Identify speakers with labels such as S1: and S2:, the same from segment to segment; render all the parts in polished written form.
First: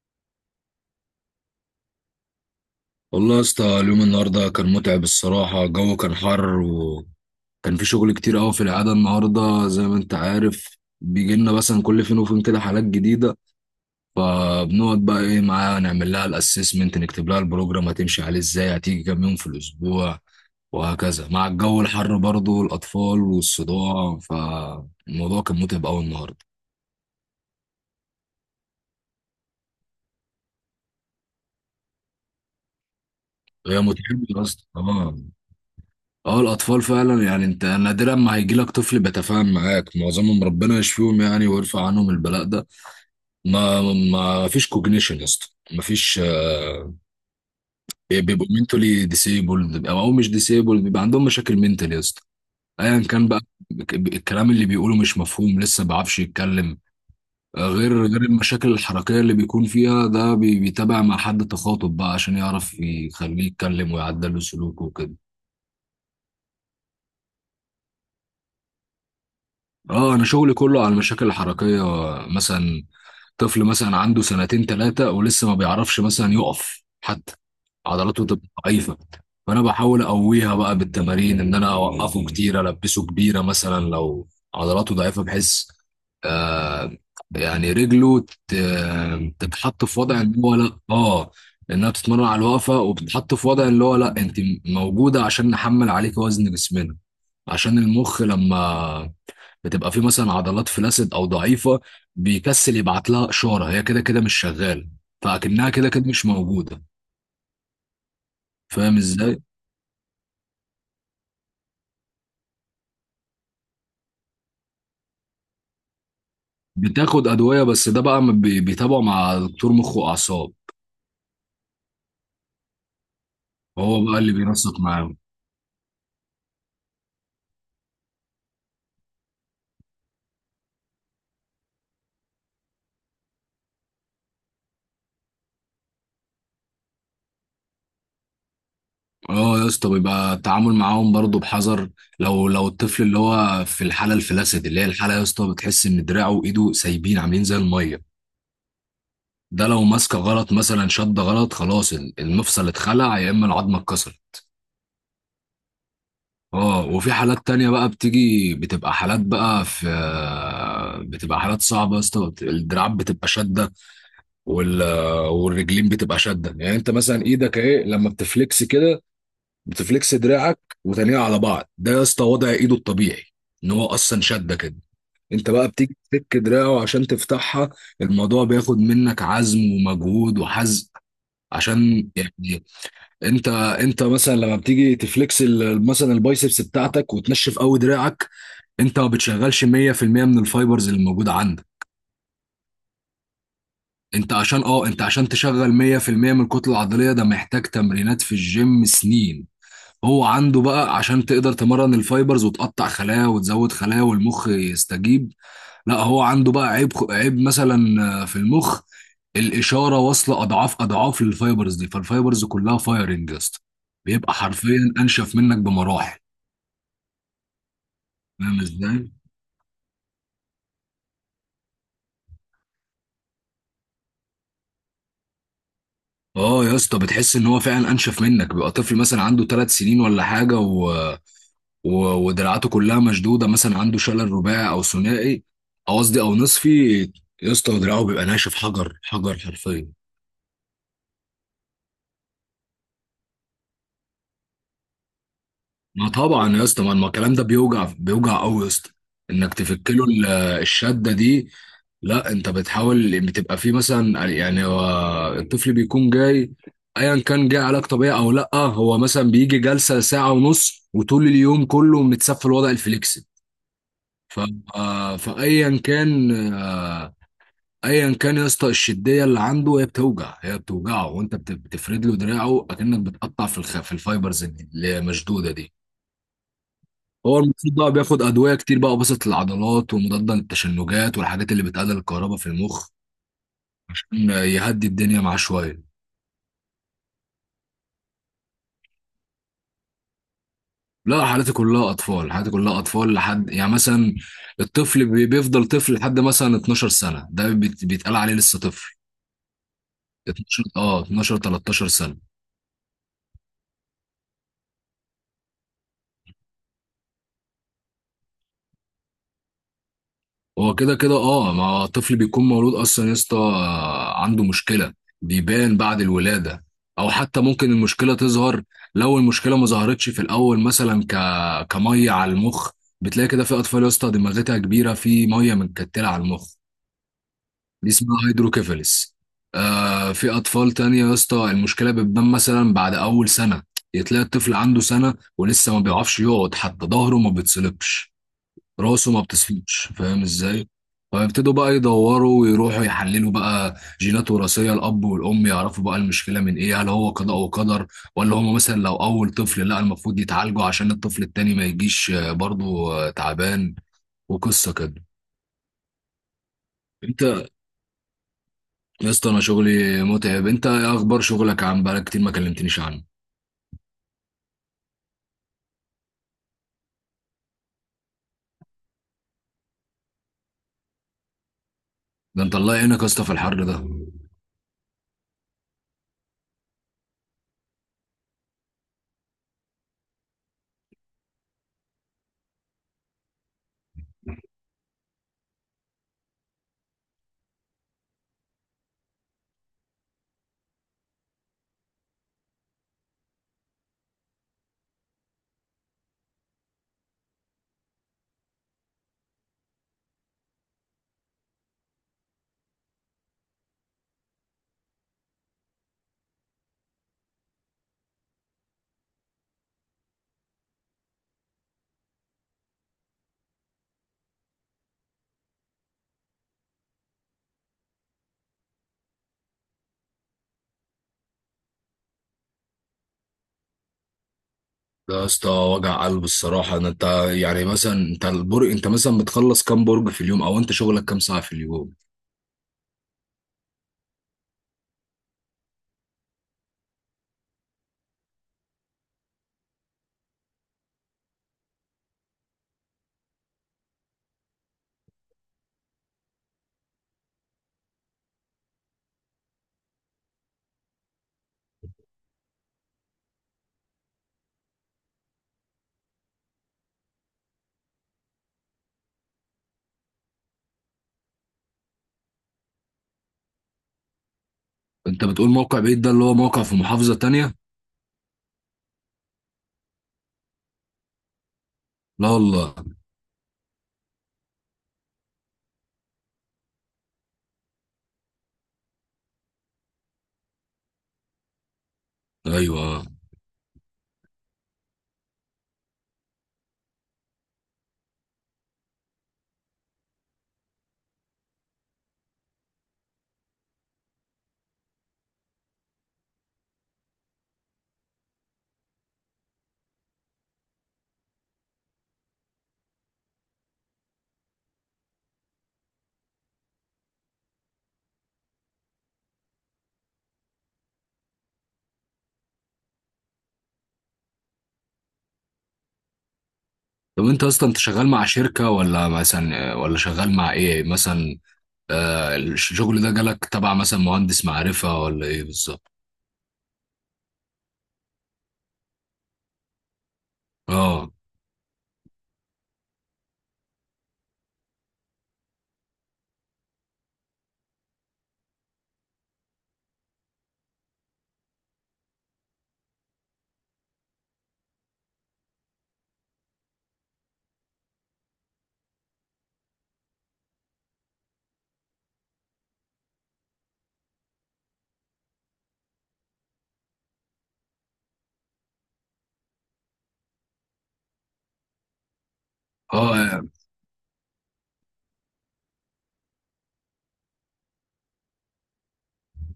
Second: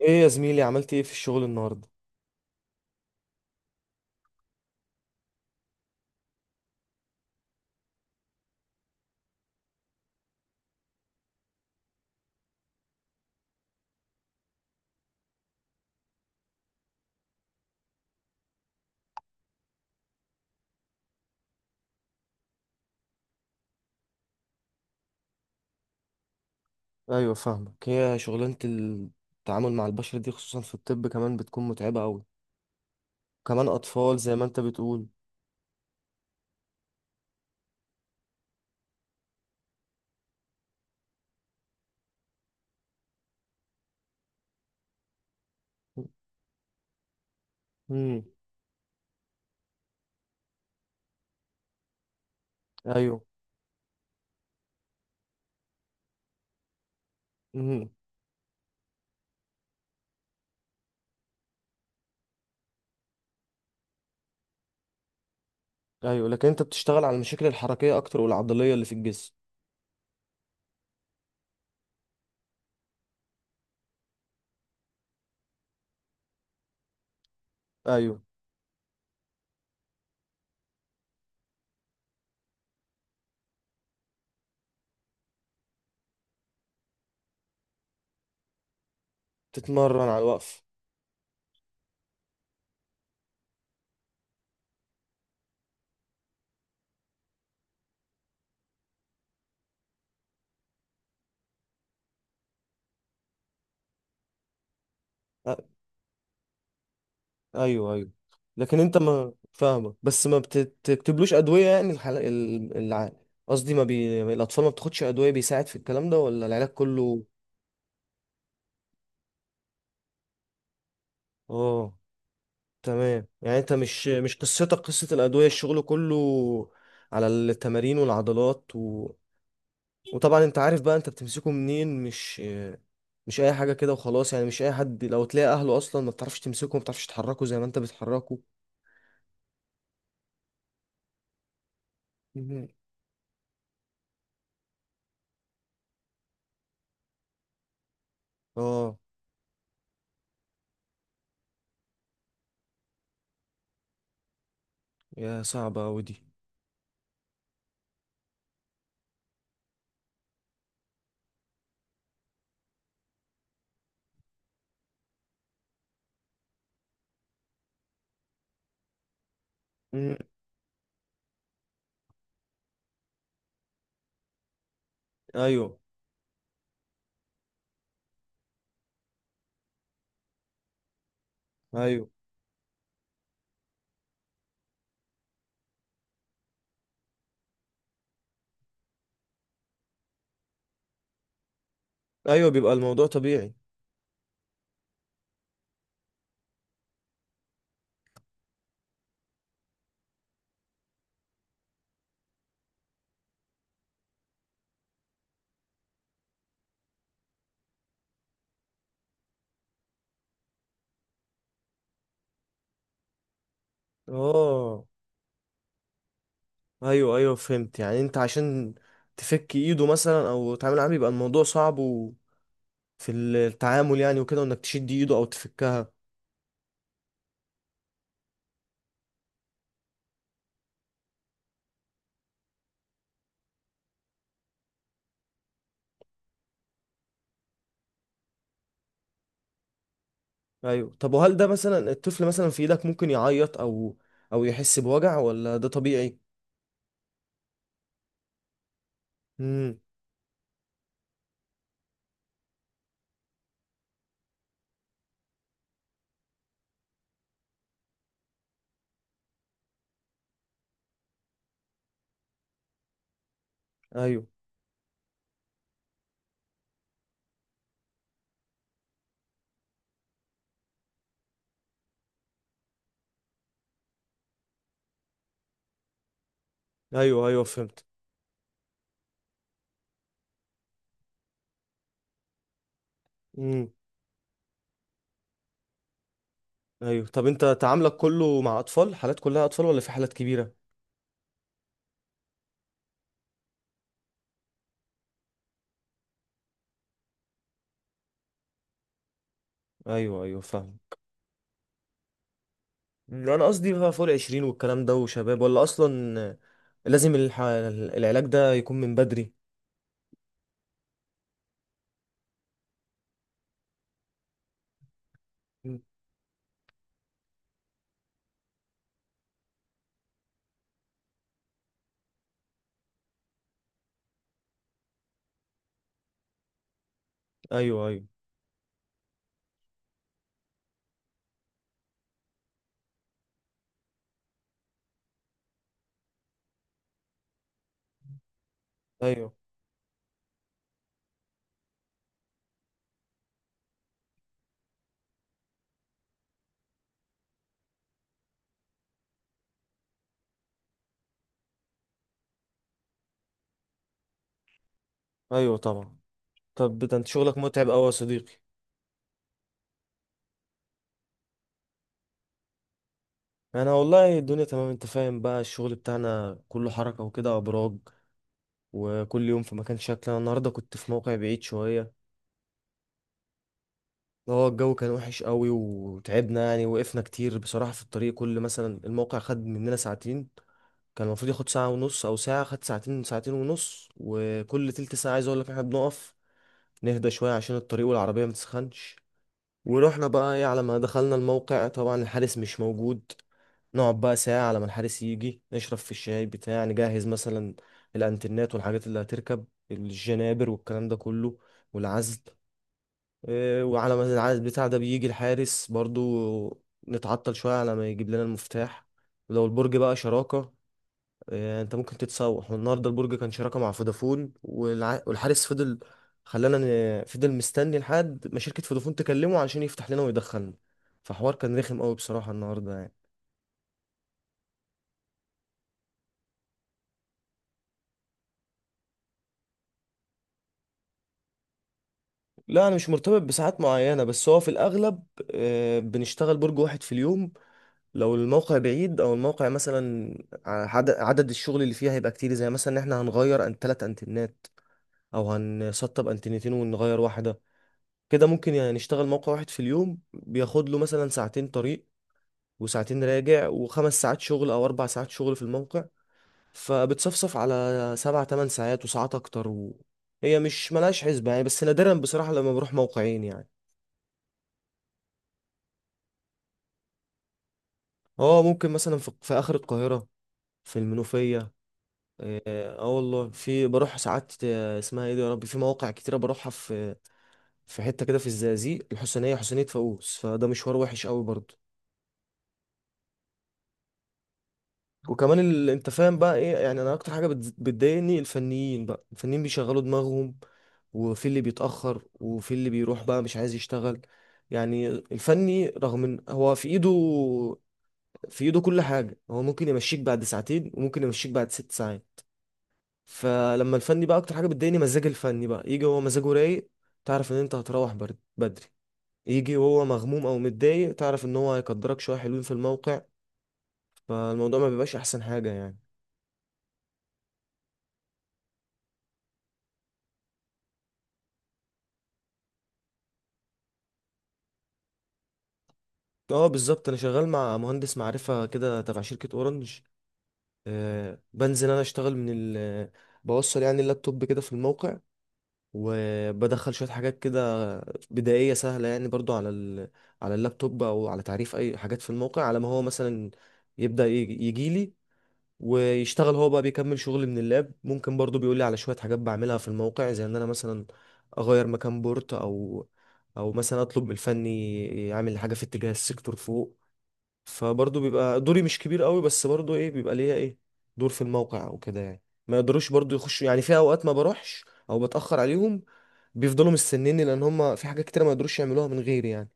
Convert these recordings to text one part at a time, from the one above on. S1: ايه يا زميلي؟ عملت ايه في الشغل النهارده؟
S2: والله يا اسطى، اليوم النهارده كان متعب الصراحة. الجو كان حر، وكان في شغل كتير قوي. في العادة النهارده زي ما انت عارف بيجي لنا مثلا كل فين وفين كده حالات جديدة، فبنقعد بقى ايه معاها، نعمل لها الاسسمنت، نكتب لها البروجرام هتمشي عليه ازاي، هتيجي كام يوم في الاسبوع، وهكذا. مع الجو الحر برضه والاطفال والصداع، فالموضوع كان متعب قوي النهارده.
S1: ايوه، فاهمك. هي شغلانه التعامل مع البشر دي خصوصا في الطب كمان بتكون متعبه قوي، كمان
S2: هي
S1: اطفال
S2: متعبة
S1: زي
S2: يا
S1: ما انت
S2: اسطى.
S1: بتقول.
S2: اه، اه، الاطفال فعلا. يعني انت نادرا ما هيجي لك طفل بيتفاهم معاك، معظمهم ربنا يشفيهم يعني ويرفع عنهم البلاء ده. ما ما فيش كوجنيشن يا اسطى. ما فيش.
S1: امم.
S2: بيبقوا منتولي ديسيبلد او مش ديسيبلد، بيبقى عندهم مشاكل منتال يا اسطى، ايا
S1: ايوه.
S2: كان بقى. الكلام اللي بيقوله مش مفهوم، لسه ما بيعرفش يتكلم.
S1: امم.
S2: غير المشاكل الحركيه اللي بيكون فيها، ده بيتابع مع حد تخاطب بقى عشان يعرف يخليه يتكلم ويعدل له سلوكه وكده.
S1: ايوه، لكن انت بتشتغل على المشاكل الحركيه اكتر والعضليه اللي في الجسم.
S2: اه، انا شغلي كله على المشاكل الحركيه. مثلا طفل مثلا عنده سنتين ثلاثة ولسه ما بيعرفش مثلا يقف حتى،
S1: ايوه،
S2: عضلاته تبقى ضعيفة. فأنا بحاول أقويها بقى بالتمارين، إن أنا أوقفه كتير، ألبسه كبيرة مثلا لو عضلاته ضعيفة بحيث آه يعني رجله ت- تتحط في
S1: تتمرن على
S2: وضع إن هو
S1: الوقف.
S2: لأ. آه، إنها بتتمرن على الوقفة، وبتتحط في وضع اللي هو لأ، أنت موجودة عشان نحمل عليك وزن جسمنا. عشان المخ لما بتبقى في مثلا عضلات فلاسد او ضعيفه، بيكسل يبعت لها اشاره، هي كده كده مش شغاله، فاكنها
S1: أ-
S2: كده كده مش موجوده.
S1: ايوه، ايوه، لكن
S2: فاهم
S1: انت ما
S2: ازاي.
S1: فاهمك، بس ما بتكتبلوش ادويه، يعني الحل قصدي ما بي... الاطفال ما بتاخدش ادويه بيساعد في الكلام ده ولا العلاج كله؟
S2: بتاخد ادويه، بس ده بقى بيتابعه مع دكتور مخ واعصاب.
S1: اه. تمام، يعني انت
S2: هو
S1: مش
S2: بقى اللي
S1: مش قصتك
S2: بينسق
S1: قصة
S2: معاهم.
S1: الأدوية، الشغل كله على التمارين والعضلات. وطبعا انت عارف بقى انت بتمسكه منين، مش اي حاجة كده وخلاص يعني، مش اي حد، لو تلاقي اهله اصلا ما بتعرفش تمسكه، ما بتعرفش تحركه زي ما انت بتحركه.
S2: اه يا اسطى، بيبقى التعامل معاهم برضه بحذر. لو
S1: مهم.
S2: لو الطفل اللي هو في الحاله الفلاسد، اللي هي الحاله يا اسطى، بتحس ان دراعه وايده سايبين عاملين زي الميه.
S1: اه،
S2: ده لو ماسكه غلط مثلا، شد غلط، خلاص المفصل اتخلع يا اما العظمه اتكسرت.
S1: يا صعبة اوي دي.
S2: اه، وفي حالات تانية بقى بتيجي، بتبقى حالات بقى في... بتبقى حالات صعبة يا اسطى، الدراعات بتبقى شادة، وال... والرجلين بتبقى شادة. يعني انت مثلا ايدك اهي، لما بتفلكس كده، بتفلكس
S1: مم.
S2: دراعك وتانية على بعض، ده يا اسطى وضع ايده الطبيعي، ان هو اصلا شادة كده. انت بقى
S1: ايوه،
S2: بتيجي تفك دراعه عشان تفتحها. الموضوع بياخد منك عزم ومجهود وحزق
S1: ايوه.
S2: عشان يعني... انت انت مثلا لما بتيجي تفلكس مثلا البايسبس بتاعتك وتنشف قوي دراعك، انت ما بتشغلش 100% من الفايبرز اللي موجوده عندك.
S1: ايوه، بيبقى الموضوع طبيعي.
S2: انت عشان اه، انت عشان تشغل 100% من الكتله العضليه، ده محتاج تمرينات في الجيم سنين. هو عنده بقى، عشان تقدر تمرن الفايبرز وتقطع خلايا وتزود خلايا والمخ يستجيب. لا، هو عنده بقى عيب، عيب مثلا في المخ. الاشاره واصله اضعاف اضعاف للفايبرز دي، فالفايبرز كلها فايرنج يا اسطى، بيبقى
S1: اه،
S2: حرفيا انشف منك بمراحل.
S1: ايوه، ايوه، فهمت. يعني انت
S2: فاهم
S1: عشان
S2: ازاي.
S1: تفك ايده مثلا او تعمل معاه، بيبقى الموضوع صعب في التعامل يعني، وكده، وانك تشد ايده او تفكها.
S2: اه يا اسطى، بتحس ان هو فعلا انشف منك. بيبقى طفل مثلا عنده 3 سنين ولا حاجه و... ودراعاته كلها مشدوده، مثلا عنده شلل رباعي او ثنائي، او قصدي او نصفي، يا اسطى دراعه بيبقى ناشف حجر حجر حرفيا.
S1: ايوه، طب وهل ده مثلا الطفل مثلا في ايدك ممكن يعيط او يحس بوجع، ولا ده
S2: ما
S1: طبيعي؟
S2: طبعا يا اسطى، ما الكلام ده بيوجع، بيوجع قوي يا اسطى، انك
S1: امم.
S2: تفك له الشده دي. لا، انت بتحاول، بتبقى فيه مثلا يعني هو الطفل بيكون جاي، ايا كان جاي علاج طبيعي او لا، هو مثلا بيجي جلسه ساعه ونص، وطول اليوم كله متسفل وضع الفليكس.
S1: ايوه،
S2: ف آه، فايا كان آه، ايا كان يا اسطى، الشديه اللي عنده هي بتوجع، هي بتوجعه، وانت بتفرد له دراعه اكنك بتقطع في في الفايبرز اللي مشدوده دي.
S1: ايوه،
S2: هو
S1: ايوه،
S2: المفروض
S1: فهمت.
S2: بقى بياخد ادويه كتير بقى، وبسط العضلات، ومضاد للتشنجات، والحاجات اللي بتقلل الكهرباء في المخ
S1: امم.
S2: عشان يهدي الدنيا معاه شويه.
S1: ايوه، طب انت تعاملك كله مع اطفال، حالات كلها اطفال ولا في حالات كبيرة؟
S2: لا، حالتي كلها اطفال، حالتي كلها اطفال لحد يعني مثلا الطفل بيفضل طفل لحد مثلا 12 سنه، ده بيتقال عليه لسه طفل.
S1: ايوه، ايوه،
S2: 12
S1: فاهم.
S2: 12 13 سنه.
S1: مم، انا قصدي بقى فوق العشرين والكلام ده وشباب، ولا اصلا لازم العلاج ده يكون من بدري؟
S2: هو كده كده اه، ما الطفل بيكون مولود اصلا يا اسطى عنده مشكله، بيبان
S1: مم.
S2: بعد الولاده. او حتى ممكن المشكله تظهر لو المشكله ما ظهرتش في الاول، مثلا كميه على المخ، بتلاقي كده في اطفال يا اسطى دماغتها كبيره، في ميه متكتله على المخ،
S1: ايوه،
S2: دي
S1: ايوه،
S2: اسمها هيدروكيفالس. آه، في اطفال تانية يا اسطى المشكله بتبان مثلا بعد اول سنه. تلاقي الطفل عنده سنه ولسه ما بيعرفش يقعد حتى، ظهره ما بيتصلبش، راسه ما
S1: ايوه،
S2: بتصفيش. فاهم ازاي. فيبتدوا بقى يدوروا ويروحوا يحللوا بقى جينات وراثيه الاب والام، يعرفوا بقى المشكله من ايه، هل هو قضاء وقدر، ولا هم مثلا لو اول طفل، لا المفروض يتعالجوا عشان الطفل التاني ما يجيش برضه تعبان وقصه كده.
S1: ايوه، طبعا. طب ده انت شغلك
S2: انت...
S1: متعب قوي يا صديقي!
S2: يا اسطى انا شغلي متعب، انت ايه اخبار شغلك؟ عن بقالك كتير ما كلمتنيش عنه.
S1: انا والله الدنيا تمام. انت فاهم بقى، الشغل بتاعنا كله حركة وكده، ابراج، وكل يوم في مكان شكل. انا النهارده كنت في موقع بعيد شوية.
S2: ده انت الله يعينك يا اسطى في الحر ده. ده
S1: هو الجو كان وحش قوي وتعبنا يعني، وقفنا كتير بصراحة في الطريق، كل مثلا الموقع خد مننا ساعتين. كان المفروض ياخد ساعة ونص او ساعة، خد ساعتين، ساعتين ونص، وكل تلت ساعة عايز اقول لك احنا بنقف نهدى شوية عشان الطريق والعربية متسخنش. ورحنا بقى ايه، على ما دخلنا الموقع طبعا الحارس مش موجود. نقعد بقى ساعة على ما الحارس يجي، نشرب في الشاي بتاع، نجهز مثلا الانترنت والحاجات اللي هتركب، الجنابر والكلام ده كله، والعزل. إيه، وعلى ما العزل بتاع ده بيجي الحارس برضو، نتعطل شوية على ما يجيب لنا المفتاح. ولو البرج بقى شراكة، انت ممكن تتسوح. والنهارده البرج كان شراكه مع فودافون والحارس فضل، خلانا، فضل مستني لحد ما شركه فودافون تكلمه عشان يفتح لنا ويدخلنا. فحوار كان رخم قوي بصراحه النهارده يعني.
S2: يا اسطى وجع قلب الصراحه ده. انت يعني مثلا، انت البرج، انت مثلا بتخلص كام برج في اليوم؟ او انت شغلك كام ساعه في اليوم؟
S1: لا، انا مش مرتبط بساعات معينه، بس هو في الاغلب بنشتغل برج واحد في اليوم. لو الموقع بعيد، او الموقع مثلا عدد الشغل اللي فيه هيبقى كتير، زي مثلا ان احنا هنغير ان ثلاث انتنات، او هنسطب انتنتين ونغير واحده. كده ممكن يعني نشتغل موقع واحد في اليوم، بياخد له مثلا ساعتين طريق وساعتين راجع وخمس ساعات شغل او 4 ساعات شغل في الموقع. فبتصفصف على سبع تمن ساعات وساعات اكتر. هي مش ملهاش حسبة يعني، بس نادرا بصراحة لما بروح موقعين يعني.
S2: انت بتقول موقع بعيد، ده اللي هو موقع في محافظة تانية؟
S1: اه، ممكن مثلا في اخر القاهرة، في المنوفية،
S2: لا
S1: اه.
S2: والله.
S1: آه والله، في بروح ساعات اسمها ايه دي يا ربي، في مواقع كتيرة بروحها، في حتة كده في الزقازيق الحسينية، حسينية فاقوس، فده مشوار وحش قوي برضه.
S2: ايوه. آه.
S1: وكمان انت فاهم بقى ايه يعني، انا اكتر حاجه بتضايقني، الفنيين بقى، الفنيين بيشغلوا دماغهم، وفي اللي بيتاخر، وفي اللي بيروح بقى مش عايز يشتغل. يعني الفني رغم ان هو في ايده كل حاجه، هو ممكن يمشيك بعد ساعتين وممكن يمشيك بعد 6 ساعات. فلما الفني بقى، اكتر حاجه بتضايقني مزاج الفني بقى، يجي هو مزاجه رايق تعرف ان انت هتروح بدري، يجي وهو مغموم او متضايق تعرف ان هو هيقدرك شويه حلوين في الموقع. فالموضوع ما بيبقاش احسن حاجه يعني.
S2: طب انت اصلا، انت شغال مع شركة ولا مثلا، ولا شغال مع ايه مثلا؟ آه، الشغل ده جالك تبع مثلا مهندس معرفة ولا ايه بالظبط؟
S1: اه، بالظبط، انا شغال مع مهندس معرفة كده تبع شركة اورنج.
S2: اه.
S1: آه، بنزل انا اشتغل من ال بوصل يعني اللابتوب كده في الموقع، وبدخل شوية حاجات كده بدائية سهلة يعني برضو على اللابتوب، او على تعريف اي حاجات في الموقع، على ما هو مثلا يبدأ يجي لي ويشتغل. هو بقى بيكمل شغل من اللاب، ممكن برضو بيقول لي على شوية حاجات بعملها في الموقع، زي ان انا مثلا اغير مكان بورت او مثلا اطلب من الفني يعمل حاجه في اتجاه السيكتور فوق. فبرضه بيبقى دوري مش كبير قوي، بس برضه ايه، بيبقى ليا ايه، دور في الموقع وكده يعني، ما يقدروش
S2: اه.
S1: برضه يخشوا، يعني في اوقات ما بروحش او بتأخر عليهم، بيفضلوا مستنيني لان هم في حاجات كتير ما يقدروش يعملوها من غيري يعني.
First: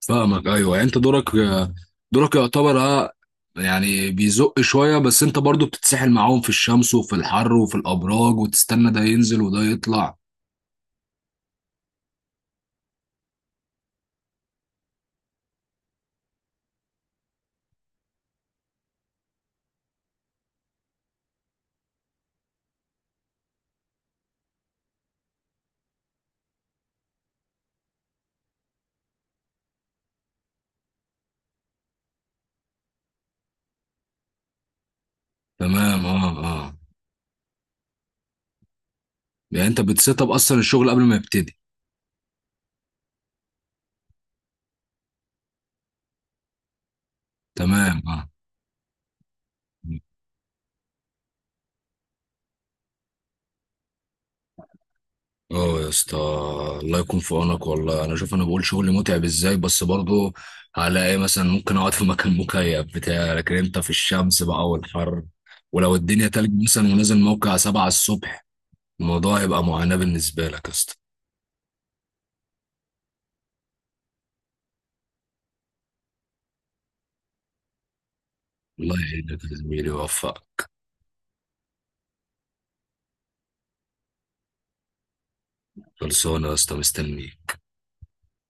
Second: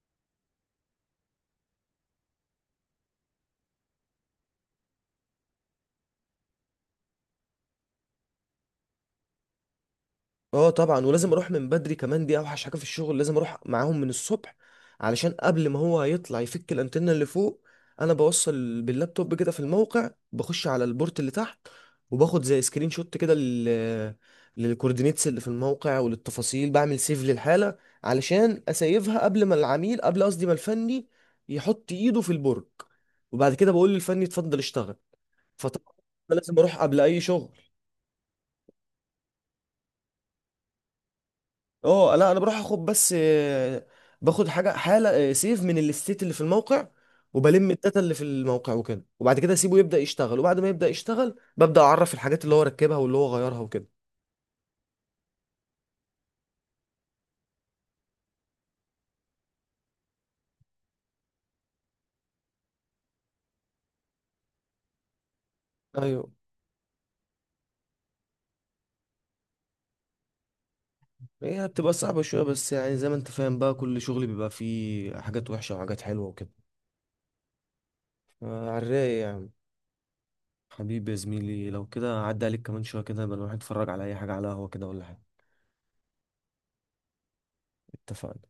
S2: فاهمك، ايوه. يعني انت دورك دورك يعتبر اه، يعني بيزق شوية. بس انت برضو بتتسحل معاهم في الشمس وفي الحر وفي الابراج، وتستنى ده ينزل وده يطلع.
S1: اه طبعا، ولازم اروح من بدري كمان، دي اوحش حاجه في الشغل، لازم اروح معاهم من الصبح، علشان قبل ما هو يطلع يفك الانتنه اللي فوق، انا بوصل باللابتوب كده في الموقع، بخش على البورت اللي تحت، وباخد زي سكرين شوت كده للكوردينيتس اللي في الموقع وللتفاصيل، بعمل سيف للحاله علشان اسيفها قبل ما العميل، قبل قصدي ما الفني يحط ايده في البرج، وبعد كده بقول للفني اتفضل اشتغل. فطبعا
S2: تمام، اه،
S1: أنا لازم
S2: اه.
S1: اروح قبل اي شغل.
S2: يعني انت بتسيت اب اصلا الشغل قبل ما يبتدي.
S1: اه لا، انا بروح اخد بس باخد حاجه، حاله سيف من الاستيت اللي في الموقع، وبلم
S2: تمام،
S1: الداتا اللي في
S2: اه،
S1: الموقع وكده، وبعد كده اسيبه يبدا يشتغل، وبعد ما يبدا يشتغل ببدا اعرف الحاجات اللي هو ركبها واللي هو غيرها وكده.
S2: اه يا اسطى، الله يكون في عونك والله. انا شوف، انا بقول شغل متعب ازاي، بس برضه هلاقي إيه، مثلا ممكن اقعد في مكان مكيف بتاع، لكن انت في الشمس بقى والحر، ولو الدنيا
S1: ايوه.
S2: تلج مثلا ونازل موقع 7 الصبح، الموضوع هيبقى معاناة بالنسبة لك يا اسطى.
S1: هي بتبقى صعبه شويه بس يعني، زي ما انت فاهم بقى، كل شغل بيبقى فيه حاجات وحشه وحاجات حلوه وكده، على
S2: الله
S1: الرايق
S2: يعينك
S1: يعني.
S2: يا زميلي ويوفقك.
S1: حبيبي يا زميلي، لو كده عدى عليك كمان شويه كده، يبقى نروح نتفرج على اي حاجه، على قهوه كده ولا حاجه.
S2: خلصانة يا اسطى، مستنيك.
S1: اتفقنا.